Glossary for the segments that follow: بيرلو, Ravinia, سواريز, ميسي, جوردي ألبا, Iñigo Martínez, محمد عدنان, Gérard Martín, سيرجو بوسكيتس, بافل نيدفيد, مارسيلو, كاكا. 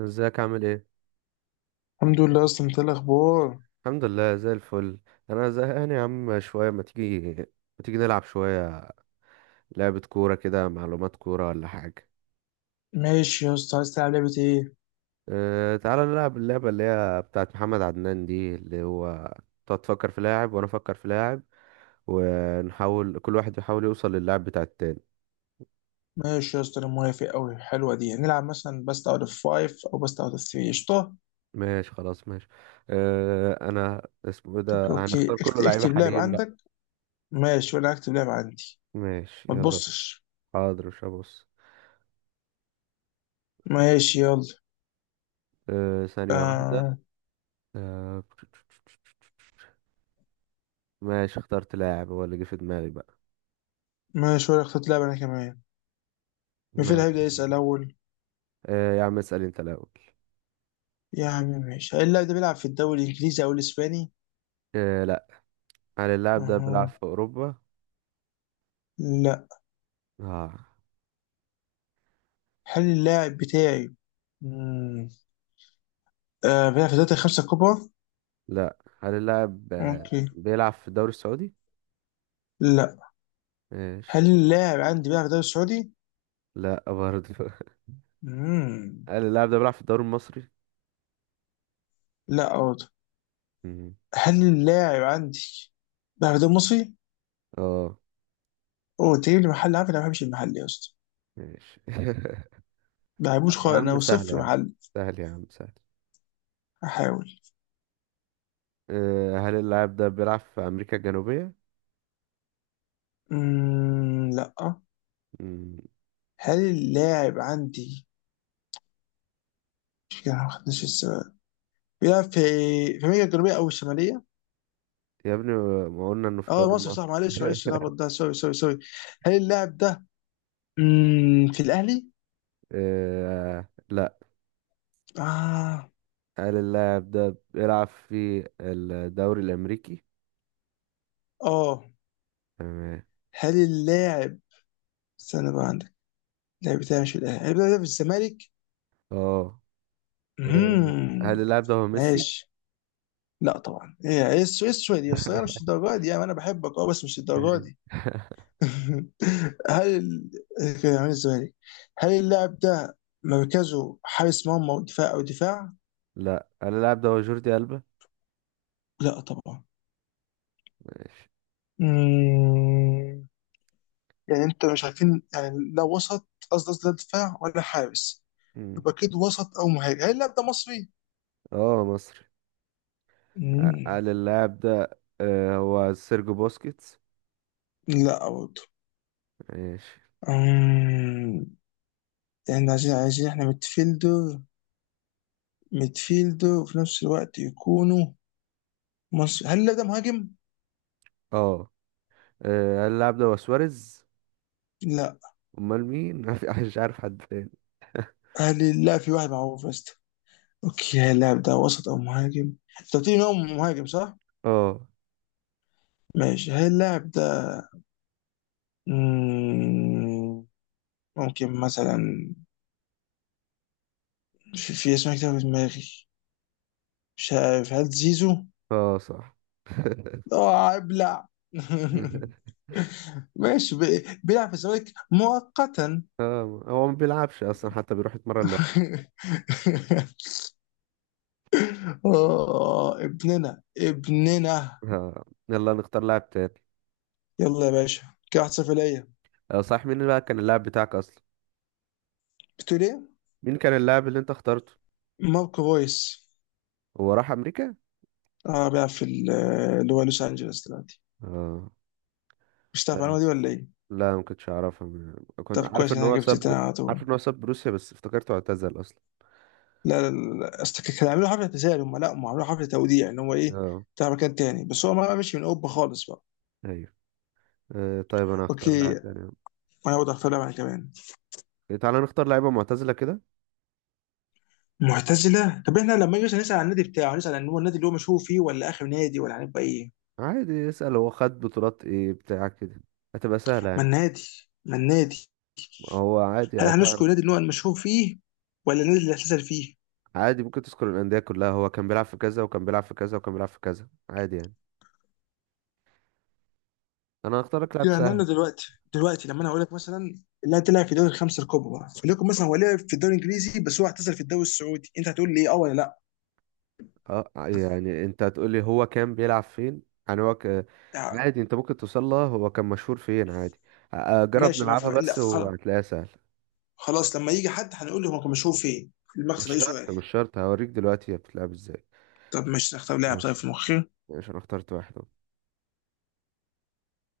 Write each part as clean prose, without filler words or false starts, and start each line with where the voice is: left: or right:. right: ازيك عامل ايه؟
left: الحمد لله، اصلا انت إيه الاخبار؟
right: الحمد لله زي الفل. انا زهقان يا عم شويه، ما تيجي نلعب شويه. لعبه كوره كده، معلومات كوره ولا حاجه؟
left: ماشي يا اسطى، عايز تلعب لعبه ايه؟
right: تعالى نلعب اللعبه اللي هي بتاعت محمد عدنان دي اللي هو تقعد تفكر في لاعب وانا افكر في لاعب، ونحاول كل واحد يحاول يوصل للاعب بتاع التاني.
left: ماشي يا اسطى، انا موافق قوي. حلوه دي. نلعب مثلا بست اوت اوف 5 او بست اوت اوف 3؟ قشطه.
right: ماشي خلاص ماشي. انا اسمه ايه
left: طب
right: ده،
left: اوكي،
right: هنختار كله لعيبه
left: اكتب لعب
right: حاليين بقى.
left: عندك. ماشي، وانا اكتب لعب عندي.
right: ماشي
left: ما
right: يلا بينا.
left: تبصش.
right: حاضر مش هبص.
left: ماشي يلا.
right: ثانيه واحده.
left: آه.
right: أه. ماشي، اخترت لاعب هو اللي جه في دماغي بقى.
left: ماشي، وانا اخترت لعب انا كمان. مين
right: ماشي.
left: هيبدا يسال اول؟
right: آه يا عم، اسأل انت الأول.
left: يا عم ماشي. هل اللاعب ده بيلعب في الدوري الانجليزي او الاسباني؟
right: آه، لا. هل اللاعب ده بيلعب
left: اها.
right: في أوروبا؟
left: لا.
right: آه،
left: هل اللاعب بتاعي مم. آه بيلعب في الدوري الخمسه الكبرى؟
right: لا. هل اللاعب
left: اوكي.
right: بيلعب في الدوري السعودي؟
left: لا.
right: ماشي.
left: هل اللاعب عندي بيلعب في الدوري السعودي؟
right: لا برضه
left: امم
right: هل اللاعب ده بيلعب في الدوري المصري؟
left: لا برضه.
right: مم.
left: هل اللاعب عندي بيلعب في الدوري المصري؟
right: اه.
left: اوه، تجيب لي محل؟ عارف انا ما بحبش المحل يا اسطى.
right: ماشي
left: ما بحبوش
right: يا
left: خالص،
right: عم
left: انا
right: سهل، يا
left: صفر
right: عم
left: محل.
right: سهل يا عم سهل.
left: احاول.
right: هل اللاعب ده بيلعب في أمريكا الجنوبية؟
left: لا.
right: مم.
left: هل اللاعب عندي مش كده ما خدناش السؤال بيلعب في امريكا الجنوبيه او الشماليه؟
right: يا ابني، ما قلنا انه في الدوري
left: اه مصر
right: المصري
left: صح، معلش معلش، الهبط ده، سوري سوري سوري. هل اللاعب ده في الاهلي؟
right: آه، لا.
left: اه.
right: هل اللاعب ده بيلعب في الدوري الأمريكي؟
left: اه.
right: تمام.
left: هل اللاعب، استنى بقى عندك، لا بتاعش الاهلي، هل بيلعب في الزمالك؟
right: اه. إيه،
left: امم.
right: هل اللاعب ده هو ميسي؟
left: ماشي. لا طبعا. ايه ايه إيه السويد دي؟ اصل هي مش الدرجه دي يعني. انا بحبك اه، بس مش الدرجه
right: تمام.
left: دي. هل ال- كان عامل الزمالك. هل اللاعب ده مركزه حارس مرمى ودفاع او دفاع؟
right: لا، هل اللاعب ده هو جوردي ألبا؟
left: لا طبعا.
right: ماشي.
left: مم. يعني انت مش عارفين يعني، لا وسط، قصدي لا دفاع ولا حارس.
right: مم.
left: يبقى كده وسط او مهاجم. هل اللاعب ده مصري؟
right: اه، مصري.
left: مم.
right: هل اللاعب ده هو سيرجو بوسكيتس؟
left: لا برضه.
right: ماشي.
left: احنا عايزين احنا ميدفيلدر، وفي نفس الوقت يكونوا مصر. هل اللاعب ده مهاجم؟
right: اه، هل اللاعب ده هو سواريز؟
left: لا.
right: أمال مين؟ ما في- مش عارف حد تاني.
left: هل لا، في واحد معروف بس. اوكي، هل اللاعب ده وسط او مهاجم؟ انت قلت لي إن هو مهاجم صح؟
right: اه.
left: ماشي. هل اللاعب ده، مم، ممكن مثلا في اسمه كتير في دماغي، مش عارف. هل زيزو؟
right: اه، صح
left: اه ابلع. ماشي. بيلعب في الزمالك مؤقتا.
right: اه، هو ما بيلعبش أصلا، حتى بيروح يتمرن لوحده.
left: اه، ابننا ابننا.
right: يلا نختار لاعب تاني.
left: يلا يا باشا. كده 1-0 ليا.
right: صح، مين بقى كان اللاعب بتاعك اصلا؟
left: بتقول ايه؟
right: مين كان اللاعب اللي انت اخترته؟
left: ماركو رويس.
right: هو راح امريكا؟
left: اه، بيلعب في اللي هو لوس انجلوس دلوقتي.
right: اه.
left: مش تعرف المعلومه
right: طيب.
left: دي ولا ايه؟
right: لا، ما كنتش اعرفها. كنت
left: طب،
right: عارف
left: كويس
right: ان
left: إن انا
right: هو
left: جبت
right: ساب.
left: تاني على
right: عارف
left: طول.
right: ان هو ساب روسيا بس افتكرته اعتزل اصلا.
left: لا لا لا لا. اصل كانوا عاملين حفله اعتزال، هم لا، هم عاملين حفله توديع، ان هو ايه،
right: اه.
left: بتاع مكان تاني، بس هو ما مشي من اوروبا خالص بقى.
right: ايوه. طيب، انا هختار
left: اوكي،
right: لاعب تاني.
left: انا برضه هختار لعبه كمان.
right: إيه، تعالى نختار لعيبه معتزله كده.
left: معتزله. طب احنا لما نيجي نسال عن النادي بتاعه، هنسال عن هو النادي اللي هو مشهور فيه، ولا اخر نادي، ولا هنبقى ايه؟
right: عادي، اسال هو خد بطولات ايه بتاع كده. هتبقى سهله
left: ما
right: يعني.
left: النادي ما النادي
right: هو عادي
left: هل
right: هتعرف.
left: هنذكر النادي اللي هو المشهور فيه ولا النادي اللي اعتزل فيه؟
right: عادي ممكن تذكر الانديه كلها، هو كان بيلعب في كذا وكان بيلعب في كذا وكان بيلعب في كذا، عادي يعني. انا هختار لك لاعب
left: يعني
right: سهل.
left: انا دلوقتي، لما انا اقول لك مثلا لا تلعب في الدوري الخمسه الكبرى، فليكن مثلا هو لعب في الدوري الانجليزي بس هو اعتزل في الدوري السعودي، انت هتقول لي اه ولا لا؟
right: اه، يعني انت هتقولي هو كان بيلعب فين. يعني هو ك...
left: آه،
right: عادي انت ممكن توصل لها هو كان مشهور فين عادي. جرب
left: ماشي. ما ف...
right: نلعبها
left: لا
right: بس وهتلاقيها سهل.
left: خلاص، لما يجي حد هنقول له هو كان مشهور فين؟
right: مش
left: المقصد اي سؤال.
right: شرط، مش شرط، هوريك دلوقتي هي بتلعب ازاي.
left: طب ماشي، نختار لاعب. طيب
right: ماشي.
left: في مخي.
right: ماشي، انا اخترت واحد اهو.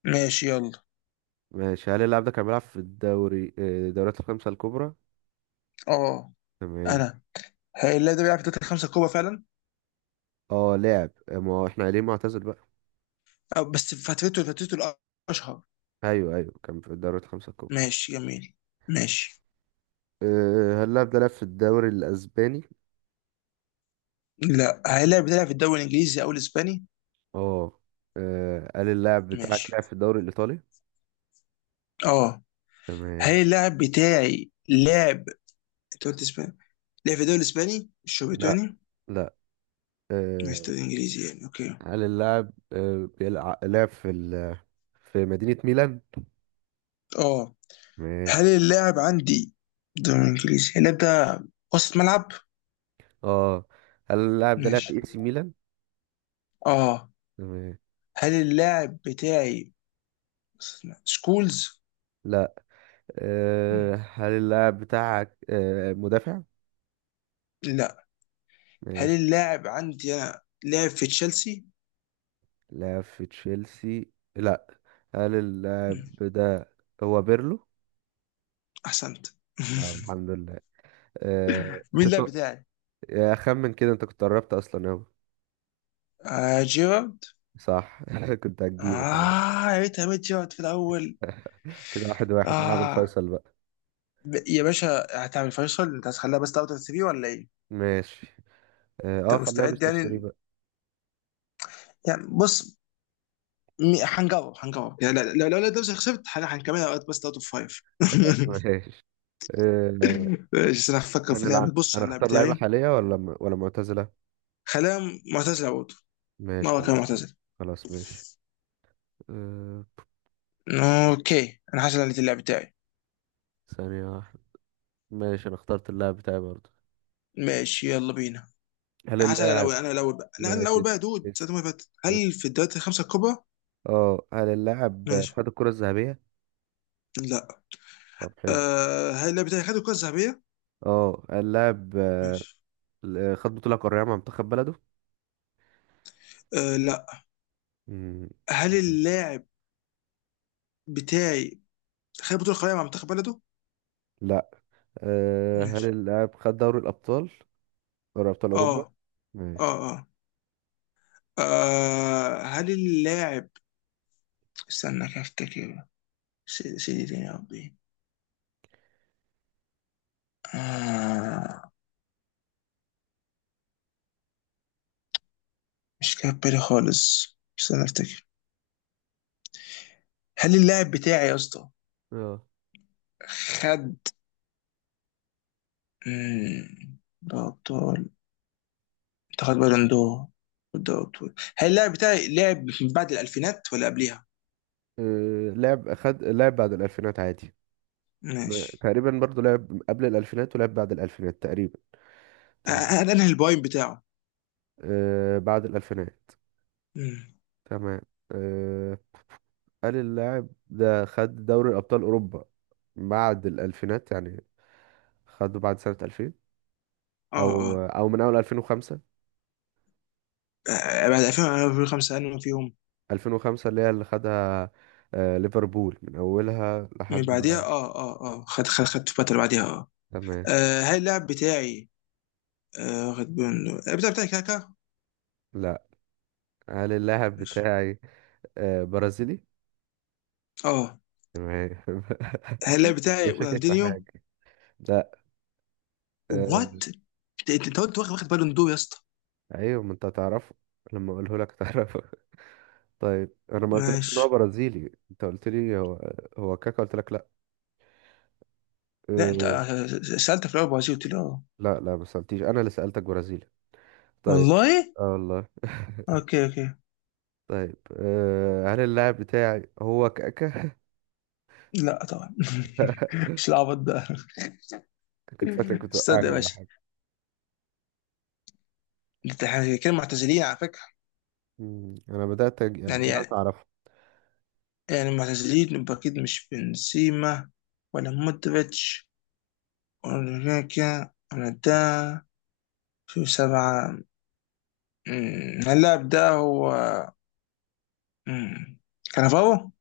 left: ماشي يلا.
right: ماشي، هل اللاعب ده كان بيلعب في الدوري، الدوريات الخمسة الكبرى؟
left: اه،
right: تمام.
left: انا اللاعب ده بيلعب في الدوري الخمسه الكبرى فعلا.
right: اه لعب، ما هو احنا قايلين معتزل بقى.
left: آه، بس فترته الاشهر.
right: ايوه، ايوه، كان في الدوريات الخمسة الكبرى.
left: ماشي جميل. ماشي.
right: اه، هل اللاعب ده لعب في الدوري الاسباني؟
left: لا. هل اللاعب ده بيلعب في الدوري الانجليزي او الاسباني؟
right: اه، اه، هل اللاعب بتاعك
left: ماشي.
right: لعب في الدوري الايطالي؟
left: اه، هل
right: تمام.
left: اللاعب بتاعي لعب، انت قلت اسباني، لعب في الدوري الاسباني، مش هو
right: لا،
left: بريطاني،
right: لا.
left: مش
right: آه،
left: دوري انجليزي يعني. اوكي.
right: هل اللاعب لعب في مدينة ميلان؟
left: اه.
right: تمام.
left: هل اللاعب عندي دوري انجليزي، هل اللاعب ده وسط ملعب؟
right: اه، هل اللاعب ده لعب في
left: ماشي.
right: اي سي ميلان؟
left: اه،
right: تمام.
left: هل اللاعب بتاعي وسط ملعب؟ سكولز.
right: لا.
left: مم.
right: هل اللاعب بتاعك مدافع؟
left: لا. هل
right: ماشي.
left: اللاعب عندي انا لعب في تشيلسي؟
right: لعب في تشيلسي؟ لا. هل اللاعب
left: مم.
right: ده هو بيرلو؟
left: احسنت.
right: الحمد لله. آه،
left: مين اللاعب
right: تتو-
left: بتاعي؟
right: يا خمن كده، انت كنت قربت اصلا اوي.
left: آه جيرارد.
right: صح كنت هتجيبه خلاص.
left: اه، يا ريت عملت جيرارد في الاول.
right: كده، واحد واحد نلعب
left: اه،
right: الفيصل بقى.
left: يا باشا، هتعمل فيصل؟ انت هتخليها بس تاخد السي في ولا ايه؟
right: ماشي. اه،
left: انت
right: خليها
left: مستعد
right: بيست اوف 3
left: يعني؟
right: بقى.
left: يعني بص، هنجرب يعني لو نفسي خسرت، هنكملها وقت بس اوت اوف فايف.
right: خلاص ماشي. آه،
left: ماشي، بس انا هفكر في
right: هنلعب،
left: لعبه. بص
right: انا
left: على اللعب
right: اختار لعيبة
left: بتاعي.
right: حالية ولا معتزلة؟
left: خليها معتزله برضه.
right: ماشي
left: مره كان
right: خلاص.
left: معتزل.
right: خلاص ماشي. آه،
left: اوكي، انا حاسس ان اللعب بتاعي.
right: ثانية واحدة. ماشي، انا اخترت اللاعب بتاعي برضه.
left: ماشي يلا بينا.
right: هل
left: انا حاسس إن
right: اللاعب
left: الاول، انا الاول بقى، لا انا
right: ماشي
left: الاول بقى يا
right: اس
left: دود ساعة
right: اس
left: ما فاتت. هل
right: اس.
left: في الدوريات الخمسه الكبرى؟
right: اه، هل اللاعب
left: ماشي.
right: خد الكرة الذهبية؟
left: لا.
right: طب حلو.
left: أه، هل اللاعب بتاعي خد الكره الذهبيه؟
right: اه، هل اللاعب
left: ماشي.
right: خد بطولة قارية مع منتخب بلده؟
left: أه لا.
right: مم.
left: هل اللاعب بتاعي خد بطولة قارية مع منتخب بلده؟
right: لا. هل
left: ماشي.
right: اللاعب خد دوري الأبطال؟ دوري أبطال
left: اه
right: أوروبا.
left: اه
right: ماشي.
left: اه. آه، هل اللاعب، استنى كده افتكر. سيدي تاني يا ربي. آه، مش جاي في بالي خالص، استنى افتكر. هل اللاعب بتاعي يا اسطى
right: اه.
left: خد، مم، ده ابطال؟ انت خد بالون دور؟ ده ابطال. هل اللاعب بتاعي لعب من بعد الالفينات ولا قبلها؟
right: لعب بعد الألفينات عادي.
left: ماشي.
right: تقريبا برضو لعب قبل الألفينات ولعب بعد الألفينات تقريبا.
left: آه،
right: تمام.
left: انا البوينت بتاعه.
right: بعد الألفينات.
left: مم.
right: تمام. آه. قال اللاعب ده خد دوري أبطال أوروبا بعد الألفينات يعني. خده بعد سنة 2000
left: اه اه.
right: أو من أول 2005،
left: آه، بعد 2005 انا فيهم.
right: 2005 اللي هي اللي خدها. ليفربول من أولها
left: من
right: لحد
left: بعديها.
right: بقى.
left: اه اه اه، خد خدت فترة بعديها. اه.
right: تمام.
left: آه، هل اللاعب بتاعي آه واخد بالون دور؟ اللاعب بتاعي كاكا؟
right: لا. هل اللاعب
left: ماشي.
right: بتاعي برازيلي؟
left: اه،
right: تمام
left: هل اللاعب
right: أنا
left: بتاعي
right: شاكك في
left: رونالدينيو؟
right: حاجة. لا. آه،
left: وات؟ انت قلت واخد بالون دور يا اسطى.
right: ايوه، ما انت هتعرفه. لما اقوله لك هتعرفه طيب، انا ما قلتلكش ان
left: ماشي.
right: هو برازيلي، انت قلت لي هو هو كاكا؟ قلت لك لا.
left: لا، انت
right: أه...
left: آه سألت في الاول برازيل، قلت لي اه.
right: لا، لا، ما سالتيش، انا اللي سالتك برازيلي. طيب.
left: والله.
right: اه والله
left: اوكي اوكي.
right: طيب، هل اللاعب بتاعي هو كاكا؟
left: لا طبعا. مش العبط ده.
right: كنت فاكرك
left: استنى يا
right: بتوقعني ولا
left: باشا.
right: حاجه.
left: انت احنا كده معتزلين على فكرة.
right: انا بدات يعني
left: يعني
right: بدات
left: يعني
right: اعرفه.
left: يعني معتزلين، يبقى اكيد مش بنسيما ولا مودريتش. ولكن أنا ده في سبعة. اللاعب ده هو، أمم، كانافارو؟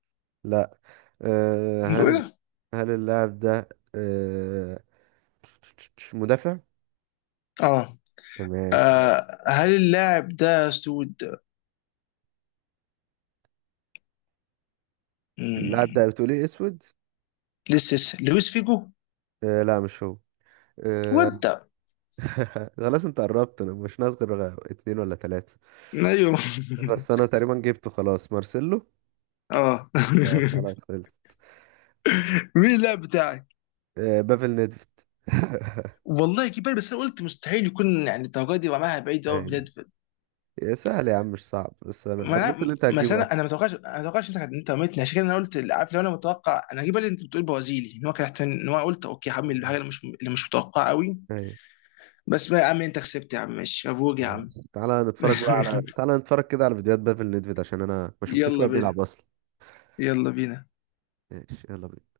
right: لا. أه... هل
left: إيه؟
right: هل اللاعب ده أه... مدافع؟
left: اه
right: تمام خلاص.
left: آه، هل اللاعب ده سود؟
right: اللاعب ده
left: أمم،
right: بتقول ايه، اسود؟
left: لسه لويس فيجو؟
right: لا، مش هو. آه،
left: وده.
right: خلاص، انت قربت، انا مش ناقص غير اتنين ولا تلاتة.
left: ايوه.
right: بس انا تقريبا جبته، خلاص، مارسيلو.
left: اه.
right: اه، خلاص خلصت.
left: مين اللاعب بتاعك؟
right: بافل نيدفيد.
left: والله كبير. بس انا قلت مستحيل يكون يعني الدرجه دي، رماها بعيد قوي
right: ايوه.
left: بلاد.
right: يا سهل يا عم، مش صعب، بس انا
left: ما
right: انا قلت
left: انا،
right: اللي انت
left: بس
right: هتجيبه
left: انا
right: اكتر.
left: انا ما توقعش، ما توقعش، انت رميتني. عشان كده انا قلت عارف، لو انا متوقع انا هجيب بالي انت بتقول برازيلي، ان هو كان ان هو قلت اوكي، هعمل الحاجه
right: مم.
left: اللي مش متوقعه قوي.
right: ايوه.
left: بس بقى يا عم، انت كسبت يا عم، ماشي، مبروك يا عم.
right: خلاص، تعالى نتفرج كده على فيديوهات بافل نيدفيد، عشان انا ما شفتوش
left: يلا
right: وهو بيلعب
left: بينا.
right: اصلا.
left: يلا بينا.
right: ماشي يلا بينا.